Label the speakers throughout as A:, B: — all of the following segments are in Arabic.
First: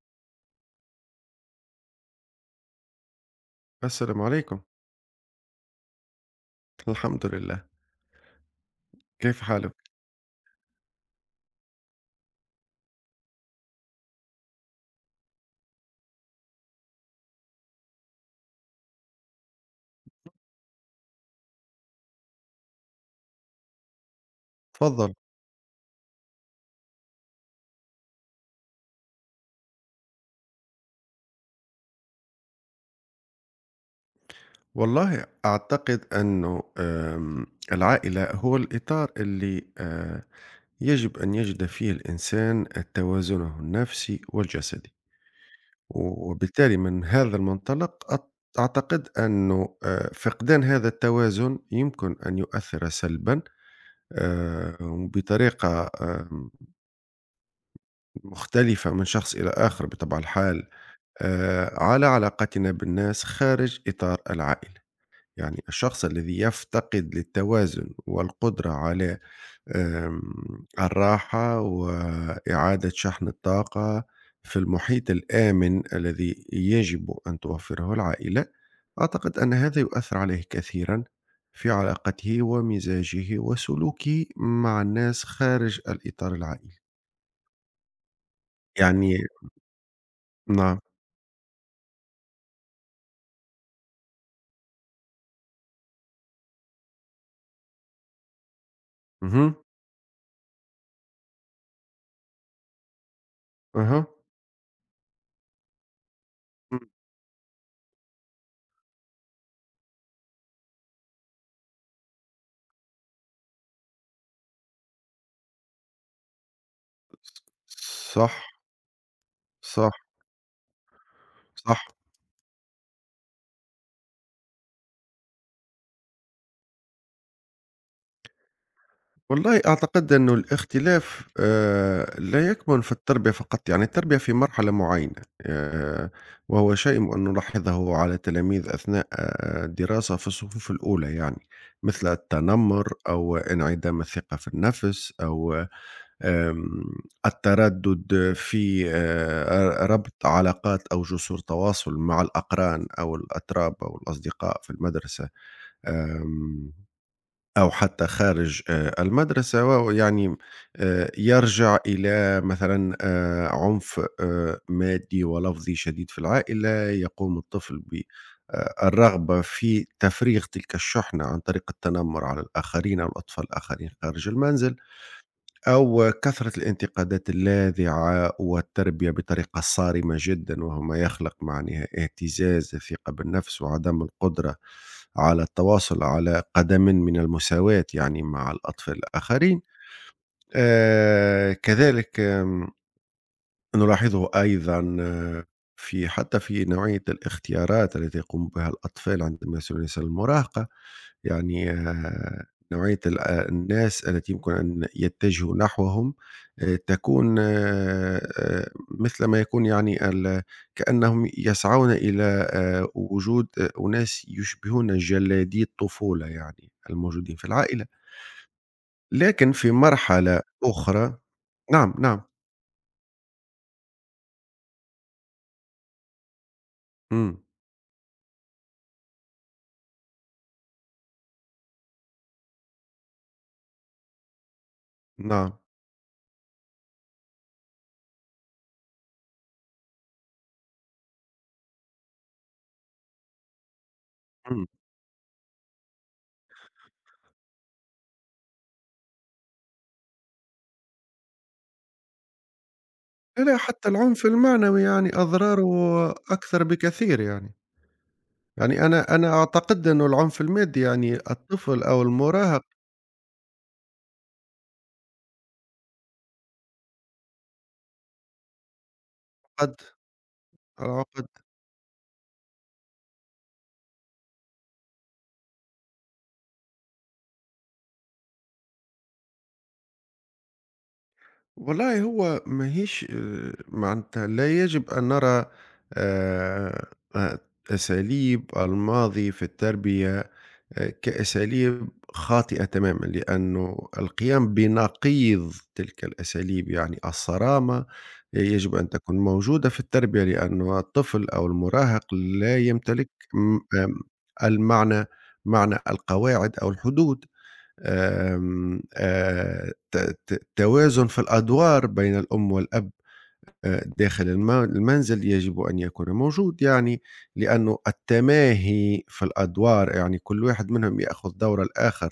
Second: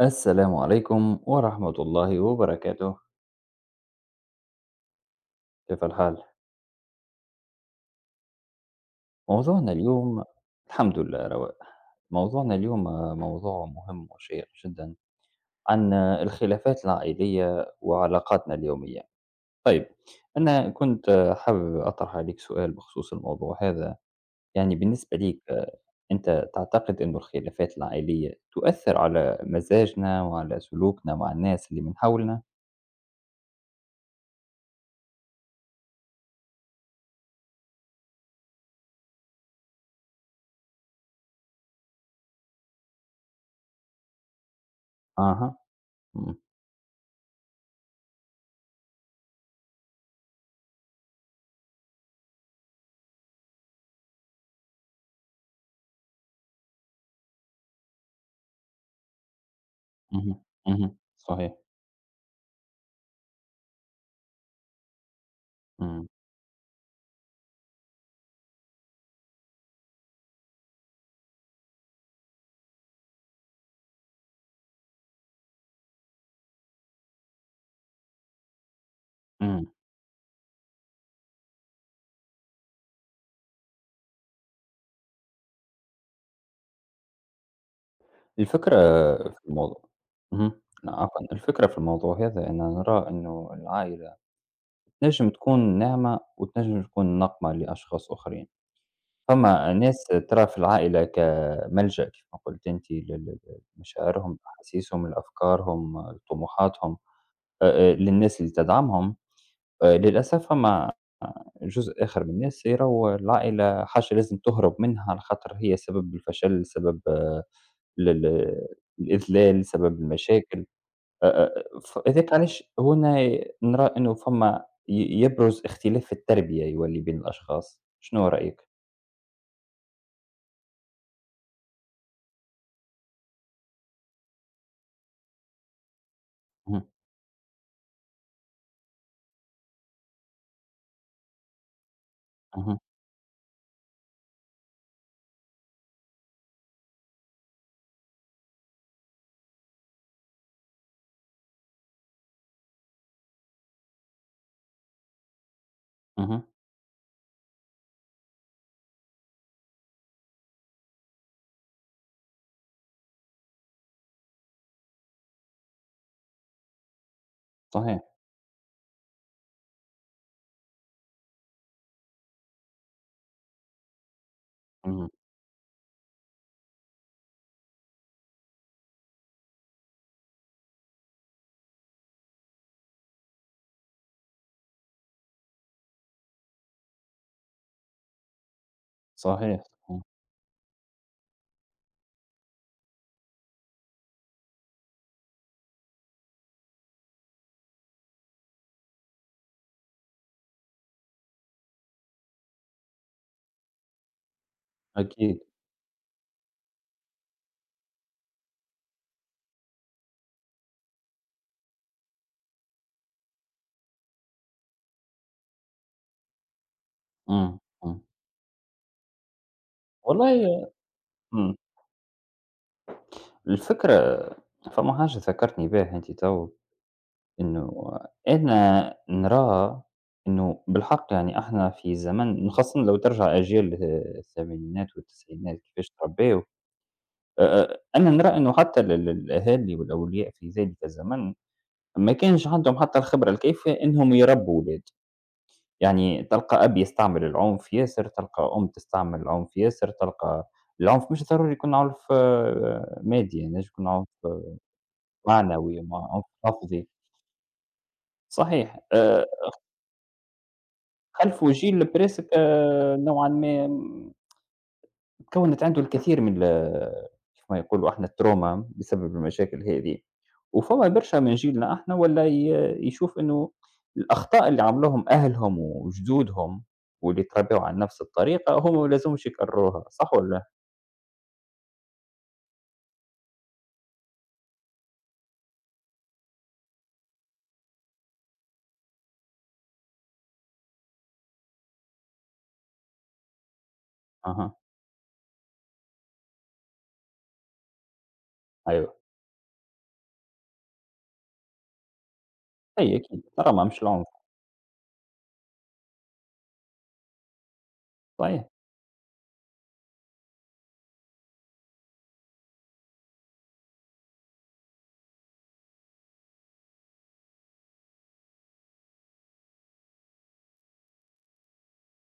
A: السلام عليكم ورحمة الله وبركاته.
B: السلام عليكم.
A: كيف الحال؟
B: الحمد لله، كيف
A: موضوعنا
B: حالك؟
A: اليوم الحمد لله رواء. موضوعنا اليوم موضوع مهم وشيق جدا عن الخلافات العائلية وعلاقاتنا اليومية. طيب، أنا كنت حابب أطرح عليك سؤال بخصوص الموضوع هذا. يعني
B: تفضّل.
A: بالنسبة ليك، أنت تعتقد أن الخلافات العائلية تؤثر على مزاجنا وعلى سلوكنا مع الناس اللي من حولنا؟
B: والله أعتقد أنه العائلة هو الإطار اللي يجب أن يجد فيه الإنسان توازنه النفسي والجسدي،
A: أها. مم.
B: وبالتالي من هذا المنطلق أعتقد أنه فقدان هذا التوازن يمكن أن يؤثر سلبًا وبطريقة مختلفة من شخص إلى آخر بطبع
A: مهم.
B: الحال.
A: مهم. صحيح.
B: على علاقتنا بالناس خارج إطار العائلة، يعني الشخص
A: مم.
B: الذي يفتقد للتوازن والقدرة على آم، الراحة وإعادة شحن الطاقة في المحيط الآمن الذي يجب أن توفره العائلة، أعتقد أن
A: مم.
B: هذا يؤثر عليه كثيرا في علاقته ومزاجه وسلوكه مع الناس خارج الإطار العائلي،
A: الفكرة
B: يعني.
A: في الموضوع. اهم،
B: نعم.
A: عفوًا، الفكرة في الموضوع هذا أنا نرى إنه العائلة تنجم تكون نعمة وتنجم تكون نقمة لأشخاص آخرين.
B: مهم.
A: فما ناس ترى في العائلة كملجأ كيف ما قُلت أنتِ ل ل
B: أها.
A: لمشاعرهم، أحاسيسهم، لأفكارهم،
B: مم.
A: لطموحاتهم، آآ، للناس اللي تدعمهم. للأسف فما جزء آخر من الناس يروا العائلة حاجة لازم تُهرب منها على خاطر هي سبب الفشل، سبب ل
B: صح.
A: ل الإذلال،
B: صح،
A: سبب المشاكل. أ أ
B: صح.
A: فلذلك علاش هنا نرى إنه فما يبرز اختلاف في التربية يولي بين الأشخاص. شنو رأيك؟
B: والله أعتقد إنه الاختلاف لا يكمن في التربية فقط، يعني التربية في مرحلة معينة وهو
A: اهم.
B: شيء نلاحظه على التلاميذ أثناء الدراسة في الصفوف الأولى، يعني مثل
A: اهم.
B: التنمر أو انعدام الثقة في النفس أو آمم التردد في ربط علاقات أو جسور تواصل مع الأقران أو الأتراب أو الأصدقاء في المدرسة.
A: اهم.
B: آمم أو حتى خارج المدرسة، ويعني يرجع إلى مثلًا عنف مادي ولفظي شديد في العائلة، يقوم الطفل ب
A: صحيح.
B: الرغبة في تفريغ تلك الشحنة عن طريق التنمر على الآخرين أو الأطفال الآخرين خارج المنزل.
A: اهم.
B: أو كثرة الانتقادات اللاذعة والتربية بطريقة صارمة جدا، وهو ما يخلق معناها اهتزاز الثقة بالنفس وعدم القدرة على التواصل على قدم من المساواة، يعني مع الأطفال الآخرين.
A: صحيح. صحيح.
B: كذلك نلاحظه أيضا في حتى في نوعية الاختيارات التي يقوم بها الأطفال عندما يصلون سن المراهقة، يعني نوعية ال آه، الناس التي يمكن أن
A: أكيد.
B: يتجهوا نحوهم تكون مثل ما يكون، يعني كأنهم يسعون إلى وجود أناس يشبهون جلادي الطفولة، يعني الموجودين في
A: إمم.
B: العائلة،
A: إمم.
B: لكن في مرحلة
A: والله.
B: أخرى.
A: إمم.
B: نعم، نعم.
A: الفكرة. فما حاجة ذكّرتني بها أنت توا،
B: إمم.
A: إنه أنا نرى إنه بالحق يعني إحنا في زمن، خاصةً لو ترجع أجيال الثمانينات والتسعينات
B: نعم.
A: كيفاش تربّيو. آآ، أنا نرى إنه حتى ال ال الأهالي والأولياء في ذلك الزمن ما كانش عندهم حتى الخبرة الكافية إنهم يربّوا
B: إمم.
A: ولاده. يعني تلقى أب يستعمل العنف ياسر، تلقى أم تستعمل العنف ياسر، تلقى العنف مش ضروري يكون عنف مادي.
B: لا،
A: يعني
B: لا،
A: ينجم يكون
B: حتى
A: عنف
B: العنف المعنوي يعني أضراره
A: معنوي، م عنف
B: أكثر
A: لفظي،
B: بكثير يعني.
A: صحيح.
B: يعني أنا أنا أعتقد إنه العنف المادي، يعني
A: خلفوا
B: الطفل
A: جيل
B: أو
A: بريسك
B: المراهق.
A: نوعًا ما كوّنت عنده الكثير من ال، كيف ما يقولوا إحنا الTrauma بسبب المشاكل
B: قد.
A: هذه. وفما برشا
B: العقد.
A: من جيلنا إحنا والّا يشوف إنه الأخطاء اللي عملوهم أهلهم وجدودهم، واللي تربّيو على نفس الطريقة هُم ما لازمهمش يكرروها. صح والّا لأ؟
B: والله، هو ماهيش معناتها لا يجب أن نرى آآ، أ أساليب الماضي في التربية كأساليب خاطئة تمامًا، لأنه
A: أها.
B: القيام بنقيض تلك الأساليب، يعني الصرامة يجب أن
A: أيوه.
B: تكون موجودة في التربية، لأنه الطفل أو المراهق لا
A: أي
B: يمتلك
A: أكيد،
B: م-
A: التراما مش
B: أم
A: العنف.
B: المعنى معنى القواعد أو الحدود،
A: صحيح.
B: أم، آه، ت- ت- توازن في الأدوار بين الأم والأب، داخل المنزل يجب أن يكون موجود، يعني لأنه التماهي في الأدوار، يعني كل واحد منهم يأخذ دور الآخر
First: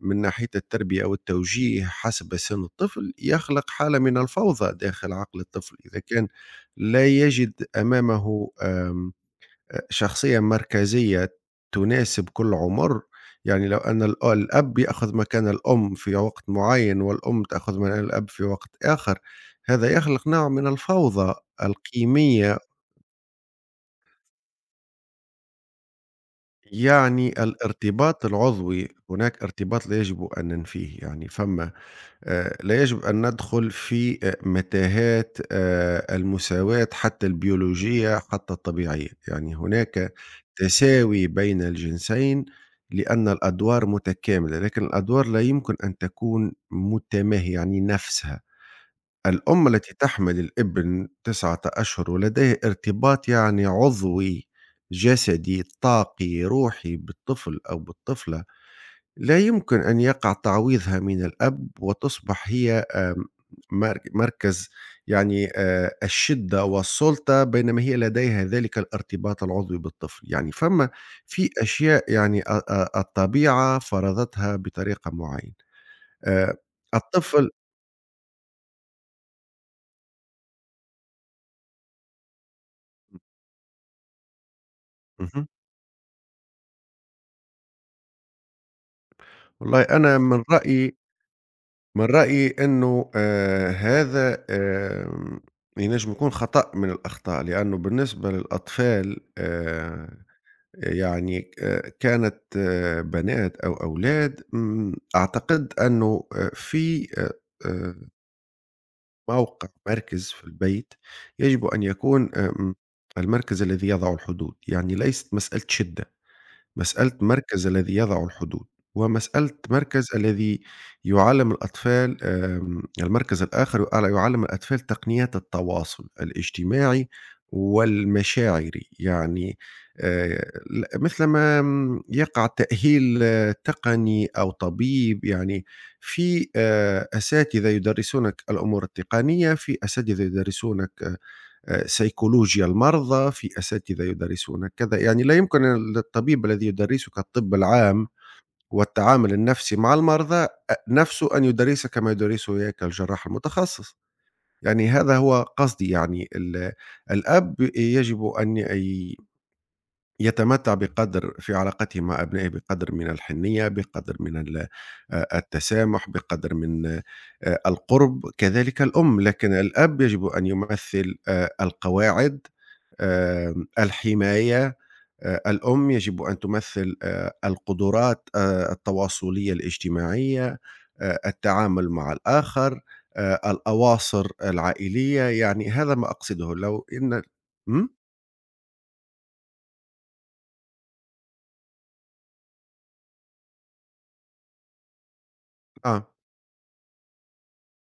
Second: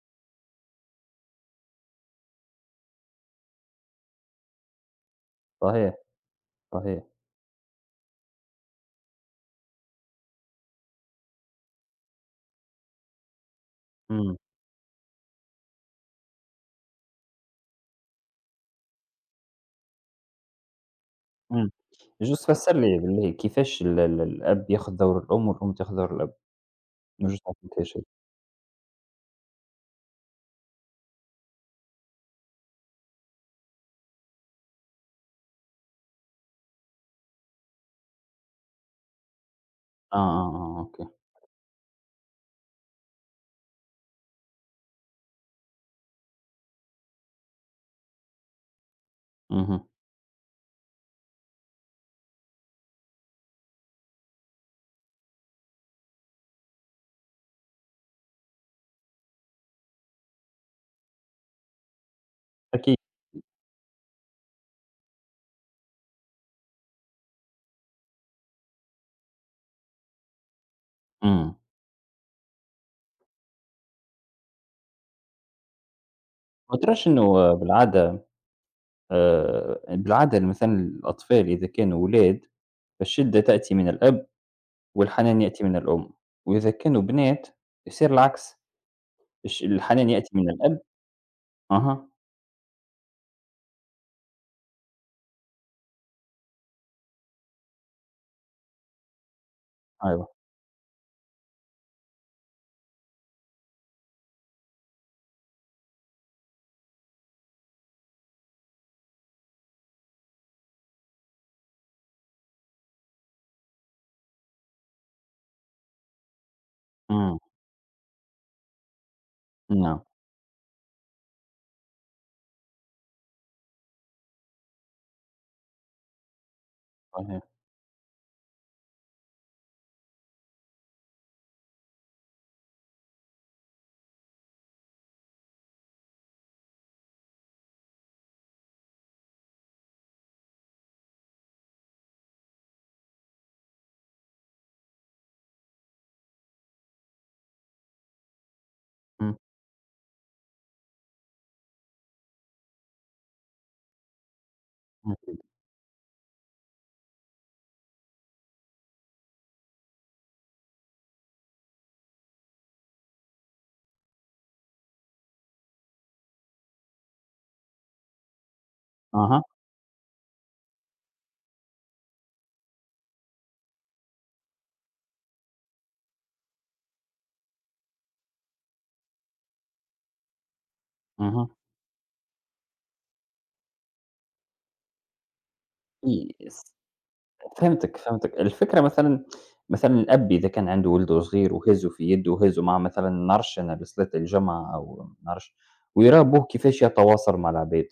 B: من ناحية التربية والتوجيه حسب سن الطفل، يخلق حالة من الفوضى داخل عقل الطفل
A: صحيح.
B: إذا كان
A: صحيح.
B: لا يجد أمامه آم شخصية مركزية تناسب كل عُمر، يعني لو أن
A: إمم.
B: الأب يأخذ مكان الأم في وقت معيّن والأم تأخذ مكان الأب في وقت آخر، هذا يخلق نوع من الفوضى
A: إمم. يجوز
B: القيمية،
A: تفسّر لي بالله كيفاش ال ال الأب ياخذ دور الأم والأم تاخذ دور الأب؟ ما جوز،
B: يعني
A: ما فهمتهاش هذي.
B: الارتباط العُضوي، هناك ارتباط لا يجب أن ننفيه، يعني فَمّا لا يجب أن ندخل في متاهات المساواة حتى البيولوجية حتى الطبيعية، يعني هناك
A: آه، أوكي.
B: تساوي بين الجنسين، لأن الأدوار متكاملة لكن الأدوار لا يمكن أن تكون متماهية، يعني نفسها. الأم
A: اهم.
B: التي تحمل الابن تسعة أشهر ولديه ارتباط يعني عضوي جسدي طاقي روحي بالطفل أو بالطفلة، لا يمكن أن يقع تعويضها من الأب وتصبح هي
A: أكيد.
B: آمم، مر مركز، يعني الشدة والسُلطة، بينما هي لديها ذلك الارتباط العضوي بالطفل، يعني فما في
A: إمم.
B: أشياء، يعني أ أ الطبيعة فرضتها بطريقة معينة، آآ،
A: ما تراش
B: الطفل.
A: إنه بالعادة، بالعادة مثلًا الأطفال إذا كانوا ولاد فالشدة تأتي من الأب والحنان
B: اهم.
A: يأتي من الأم، وإذا كانوا بنات يصير العكس،
B: والله
A: الحنان
B: أنا
A: يأتي
B: من
A: من الأب.
B: رأيي من
A: أها.
B: رأيي إنه هذا ينجم يكون خطأ من الأخطاء، لأنه بالنسبة للأطفال
A: أيوه.
B: يعني كانت بنات أو أولاد، إمم، أعتقد أنه في آآ موقع مركز في البيت يجب أن يكون المركز الذي يضع الحدود، يعني ليست مسألة شِدّة. مسألة
A: إمم.
B: مركز الذي يضع الحدود، ومسألة
A: نعم.
B: مركز الذي يعلّم الأطفال المركز الآخر يعلّم الأطفال تقنيات التواصل الاجتماعي
A: صحيح.
B: والمشاعري، يعني ل مثلما يقع تأهيل تقني أو طبيب، يعني في أساتذة يدرسونك الأمور التقنية، في أساتذة يدرسونك سيكولوجيا المرضى، في أساتذة يدرسون كذا، يعني لا يمكن للطبيب الذي يدرسك الطب العام والتعامل
A: إمم.
B: النفسي مع المرضى نفسه أن يدرسك كما يدرسه إياك الجراح المتخصص، يعني
A: إمم.
B: هذا هو قصدي، يعني الأب يجب أن يتمتع بقدر في علاقته مع أبنائه بقدر من الحنية بقدر من التسامح بقدر من القرب، كذلك الأم،
A: أها.
B: لكن الأب يجب أن يمثل القواعد، الحماية، الأم يجب أن تمثل القدرات التواصلية الاجتماعية،
A: اهم.
B: التعامل مع الآخر، الأواصر العائلية، يعني هذا ما
A: إي
B: أقصده
A: س
B: لو إن م?
A: فهمتِك، فهمتِك. الفكرة مثلًا، مثلًا الأب إذا كان عنده ولده صغير وهزه في يده وهزه مع مثلًا نعرفش أنا لصلاة الجمعة أو ما نعرفش،
B: آه
A: ويراه أبوه كيفاش يتواصل مع العباد.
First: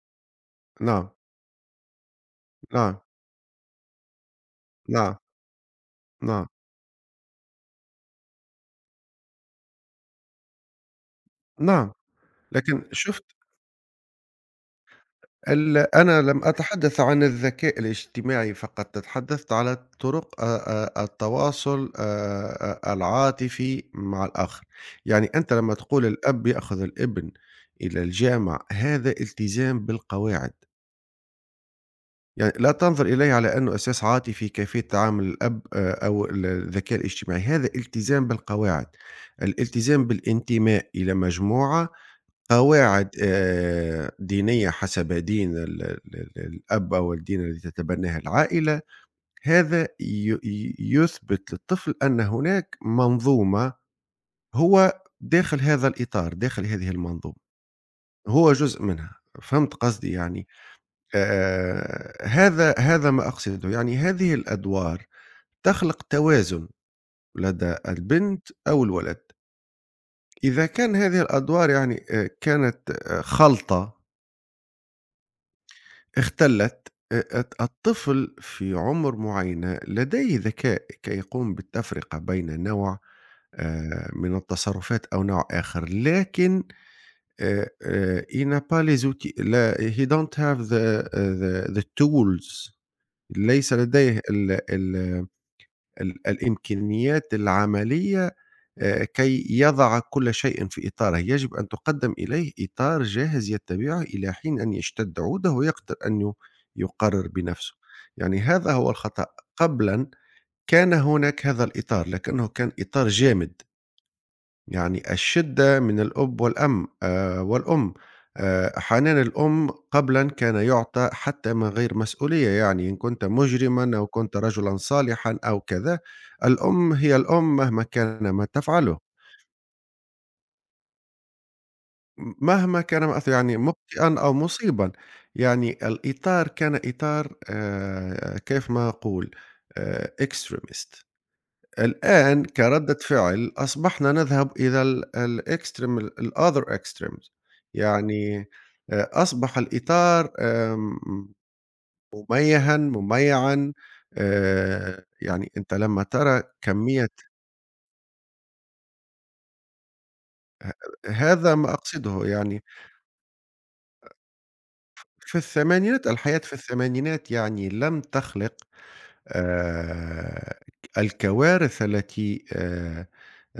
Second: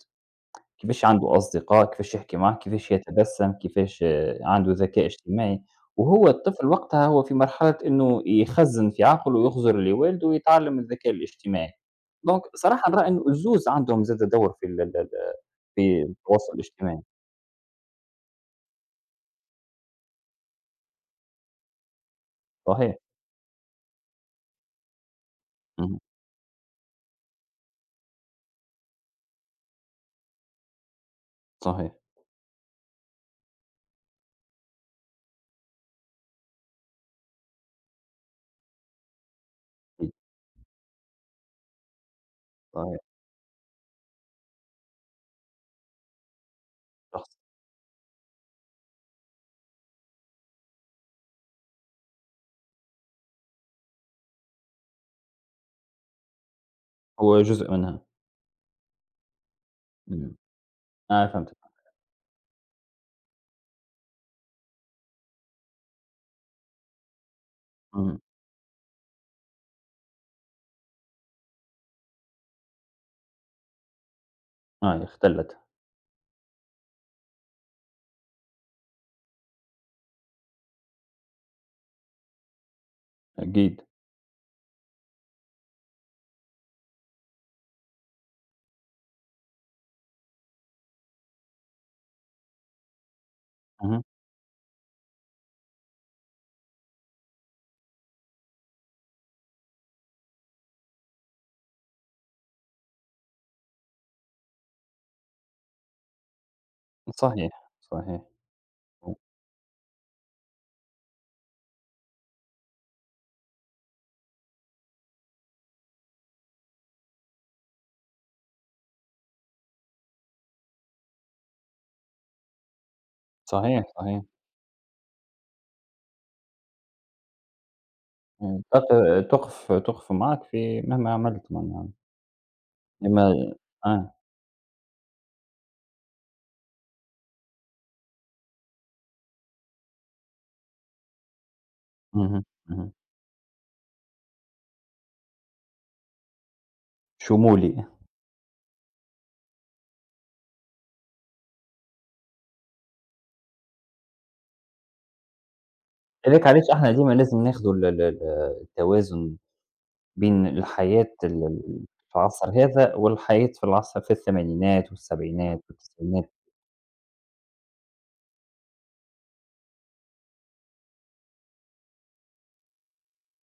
A: كيفاش
B: نعم.
A: عنده أصدقاء، كيفاش يحكي معاك، كيفاش
B: نعم.
A: يتبسم، كيفاش عنده ذكاء
B: نعم،
A: اجتماعي. وهو
B: نعم،
A: الطفل وقتها هو في مرحلة إنه يخزّن في عقله ويخزر اللي والده ويتعلم الذكاء الاجتماعي.
B: نعم،
A: دونك
B: لكن
A: صراحة نرى إنه
B: شُفت
A: الزوز عندهم زاد دور في ال ال ال في
B: أنا لم
A: التواصل الاجتماعي.
B: أتحدث عن الذكاء الاجتماعي فقط، تحدثت على طرق التواصل
A: صحيح.
B: العاطفي مع الآخر، يعني أنت لمّا
A: اهم.
B: تقول الأب يأخذ الابن إلى الجامع، هذا التزام بالقواعد،
A: صحيح.
B: يعني لا تنظر إليه على أنه أساس عاطفي كيفية تعامل الأب، أو ال الذكاء الاجتماعي، هذا التزام بالقواعد، الالتزام
A: أكيد.
B: بالانتماء إلى مجموعة
A: صحيح.
B: قواعد دينية حسب دين ال ال ال الأب أو
A: شخص.
B: الدين الذي تتبناه العائلة، هذا ي ي يثبت للطفل أن هناك منظومة هو داخل هذا الإطار، داخل هذه المنظومة،
A: هو جزء منها.
B: هو جزء منها، فهمت قصدي
A: إمم.
B: يعني؟
A: آه، فهمتك.
B: هذا ما أقصده، يعني هذه الأدوار تخلق توازن لدى
A: إمم.
B: البنت أو الولد، إذا كان هذه الأدوار، يعني كانت خلطة،
A: آه، اختلّت.
B: اختلت الطفل في عمر معينة لديه ذكاء كي يقوم بالتفرقة بين نوع
A: أكيد.
B: من التصرفات أو نوع آخر، لكن il n'a pas les outils، لا، he don't have the tools، ليس
A: اهم.
B: لديه ال الإمكانيات العملية كي يضع كل شيء في إطاره، يجب أن تُقدّم إليه إطار جاهز يتبعه إلى حين أن يشتد عوده ويقدر أن يقرر
A: صحيح.
B: بنفسه،
A: صحيح.
B: يعني هذا هو الخطأ. قبلًا كان هناك هذا الإطار لكنه كان إطار جامد. يعني الشدة من الأب والأم أحيانًا الأم قبلًا كان يُعطى حتى من غير مسؤولية، يعني إن كنت
A: صحيح.
B: مجرمًا أو
A: صحيح.
B: كنت رجلًا صالحًا أو كذا، الأم هي الأم مهما كان ما
A: إمم.
B: تفعله،
A: تُقف، تُقف معك في مهما عملت معناها.
B: مهما كان ما
A: لما
B: يعني
A: آه،
B: مخطئًا أو مصيبًا، يعني الإطار كان إطار كيف ما أقول extremist.
A: اهم.
B: الآن
A: اهم.
B: كردة فعل أصبحنا نذهب إلى الextreme، الother extremes،
A: شمولي.
B: يعني أصبح الإطار مُميّعًا، يعني أنت لمّا ترى
A: لذلك علاش إحنا
B: كمية.
A: ديما لازم ناخدوا ال ال ال التوازن بين الحياة ال
B: هذا ما
A: ال في
B: أقصده،
A: العصر
B: يعني
A: هذا، والحياة في العصر في الثمانينات
B: في
A: والسبعينات
B: الثمانينات
A: والتسعينات.
B: الحياة في الثمانينات يعني لم تخلق آآ الكوارث التي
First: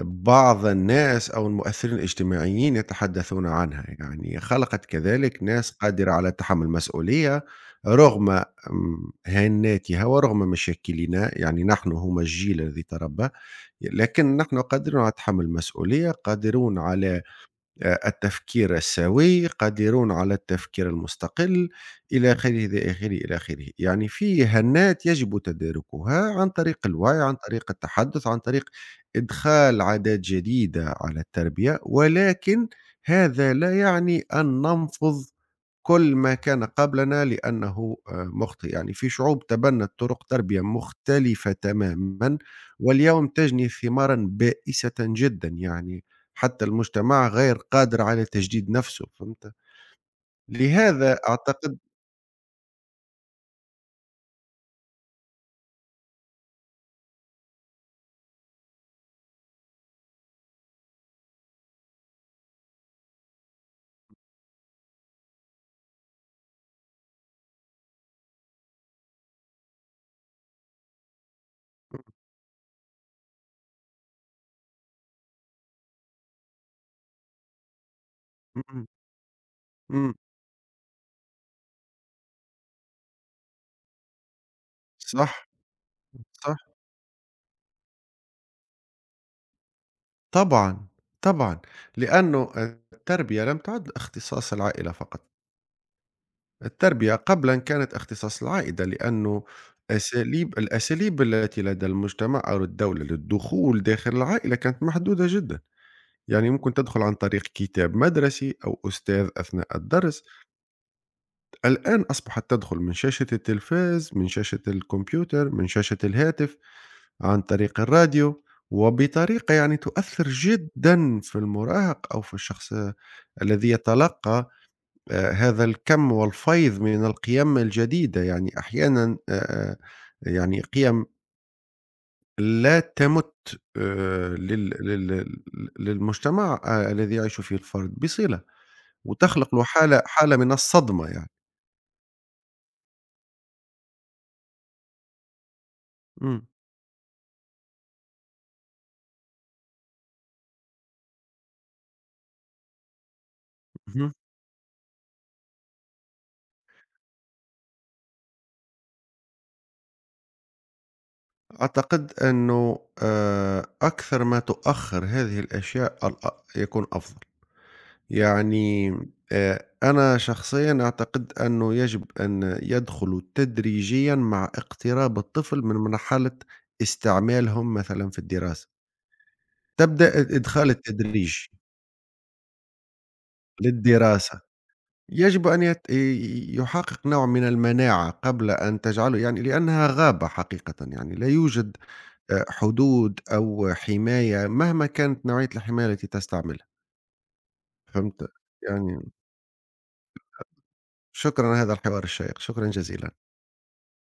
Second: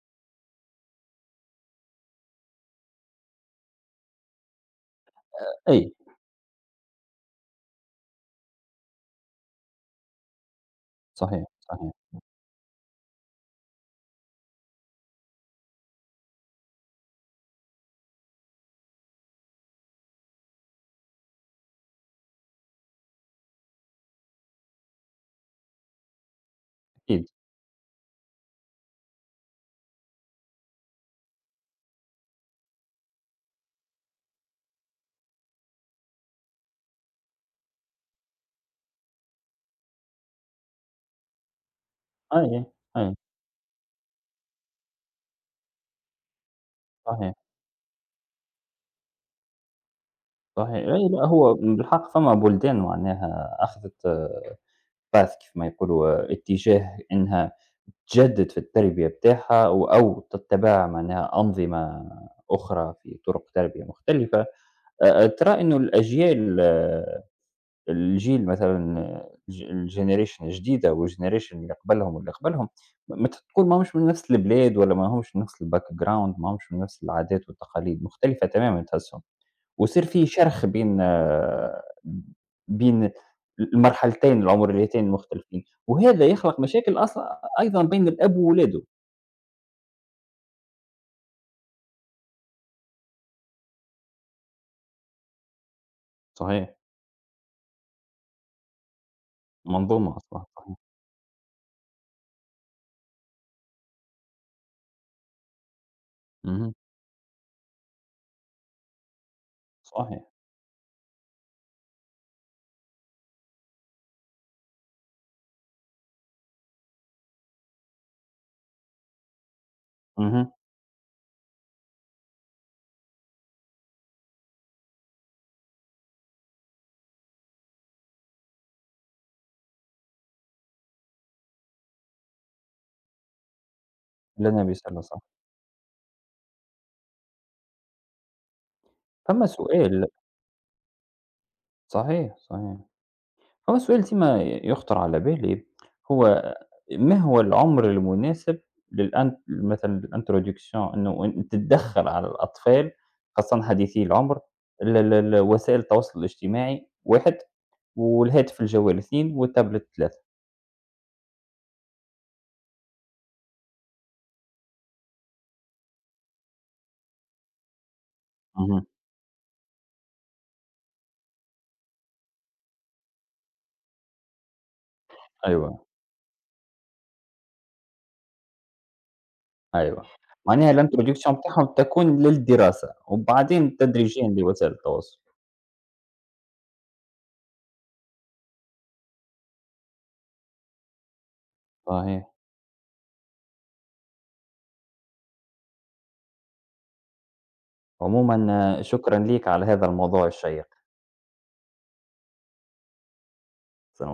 B: بعض الناس أو المؤثرين الاجتماعيين يتحدثون عنها، يعني خلقت كذلك ناس
A: أي.
B: قادرة على تحمل المسؤولية رغم هناتها ورغم مشاكلنا،
A: صحيح.
B: يعني نحن
A: صحيح.
B: هم الجيل الذي تربى، لكن نحن قادرون على تحمل المسؤولية، قادرون على التفكير السوي، قادرون على التفكير المستقل إلى آخره إلى آخره إلى آخره، يعني في هنات يجب تداركها عن طريق الوعي،
A: أكيد.
B: عن طريق التحدث، عن طريق إدخال عادات جديدة على التربية، ولكن هذا لا يعني أن ننفض كل ما كان قبلنا لأنه مُخطئ، يعني في شعوب تبنّت طرق تربية مختلفة تمامًا،
A: أي. أي.
B: واليوم تجني ثمارًا بائسة جدًا، يعني حتى المجتمع
A: صحيح.
B: غير قادر على تجديد نفسه، فهمت؟
A: صحيح. أي
B: لهذا
A: لأ، هو
B: أعتقد.
A: بالحق فما بلدان معناها أخذت path كيف ما يقولوا اتجاه إنها تجدد في التربية بتاعها و أو تتبع معناها أنظمة أخرى في طرق تربية مختلفة. ترى إنه الأجيال، الجيل مثلًا آه، الج الgeneration الجديدة والgeneration اللي قبلهم واللي قبلهم، م مت تقول ماهمش من نفس البلاد ولا ماهمش من نفس الbackground، ماهمش من نفس العادات والتقاليد، مختلفة تمامًا
B: إمم.
A: تحسهم. ويصير
B: إمم.
A: في شرخ بين بين المرحلتين العمريتين
B: صح.
A: المختلفين، وهذا
B: صح.
A: يخلق مشاكل أصلًا أيضًا بين الأب وولاده.
B: طبعًا. طبعًا. لأنه التربية لم تعد اختصاص العائلة فقط.
A: صحيح.
B: التربية قبلا كانت اختصاص العائدة، لأنه
A: منظومة أصلًا، صحيح.
B: الأساليب التي لدى المجتمع أو الدولة للدخول داخل العائلة كانت محدودة جدا، يعني
A: اهم.
B: ممكن تدخل عن طريق كتاب مدرسي أو أستاذ أثناء
A: صحيح.
B: الدرس. الآن أصبحت تدخل من شاشة التلفاز، من شاشة الكمبيوتر، من شاشة الهاتف، عن طريق الراديو، وبطريقة يعني تؤثر
A: اهم.
B: جدا في المراهق أو في الشخص الذي يتلقى هذا الكم والفيض من القيم الجديدة، يعني أحيانًا يعني قيم لا تَمُت
A: لا
B: لل
A: نبي سلة
B: لل
A: صح.
B: لل للمجتمع الذي يعيش فيه الفرد بصلة،
A: فما
B: وتخلق له حالة
A: سؤال،
B: حالة من الصدمة يعني.
A: صحيح، صحيح، فما سؤال ديما يخطر على بالي،
B: إمم.
A: هو ما هو العمر المناسب للأن مثلًا الintroduction إنه أن تتدخّل على الأطفال خاصةً حديثي
B: اهم.
A: العمر ال ال ال وسائل التواصل الاجتماعي 1، والهاتف الجوال 2، والتابلت 3.
B: أعتقد أنه أكثر ما تؤخّر هذه الأشياء يكون أفضل.
A: اهم.
B: يعني أنا شخصيًا أعتقد أنه يجب أن يدخلوا تدريجيًا مع اقتراب الطفل من
A: أيوه.
B: مرحلة استعمالهم مثلًا في الدراسة،
A: أيوه،
B: تبدأ الإدخال
A: معناها l'introduction
B: التدريجي
A: بتاعهم تكون للدراسة، وبعدين تدريجيًا
B: للدراسة،
A: لوسائل التواصل.
B: يجب أن يت ي يحقق نوع من المناعة قبل أن تجعله، يعني لأنها غابة حقيقةً، يعني لا يوجد
A: صحيح.
B: حدود أو حماية مهما كانت نوعية الحماية التي تستعملها، فهمت؟
A: عمومًا
B: يعني
A: شكرًا ليك على هذا الموضوع الشيق.
B: شكرًا على هذا الحوار الشيق، شكرًا جزيلًا.
A: سلام.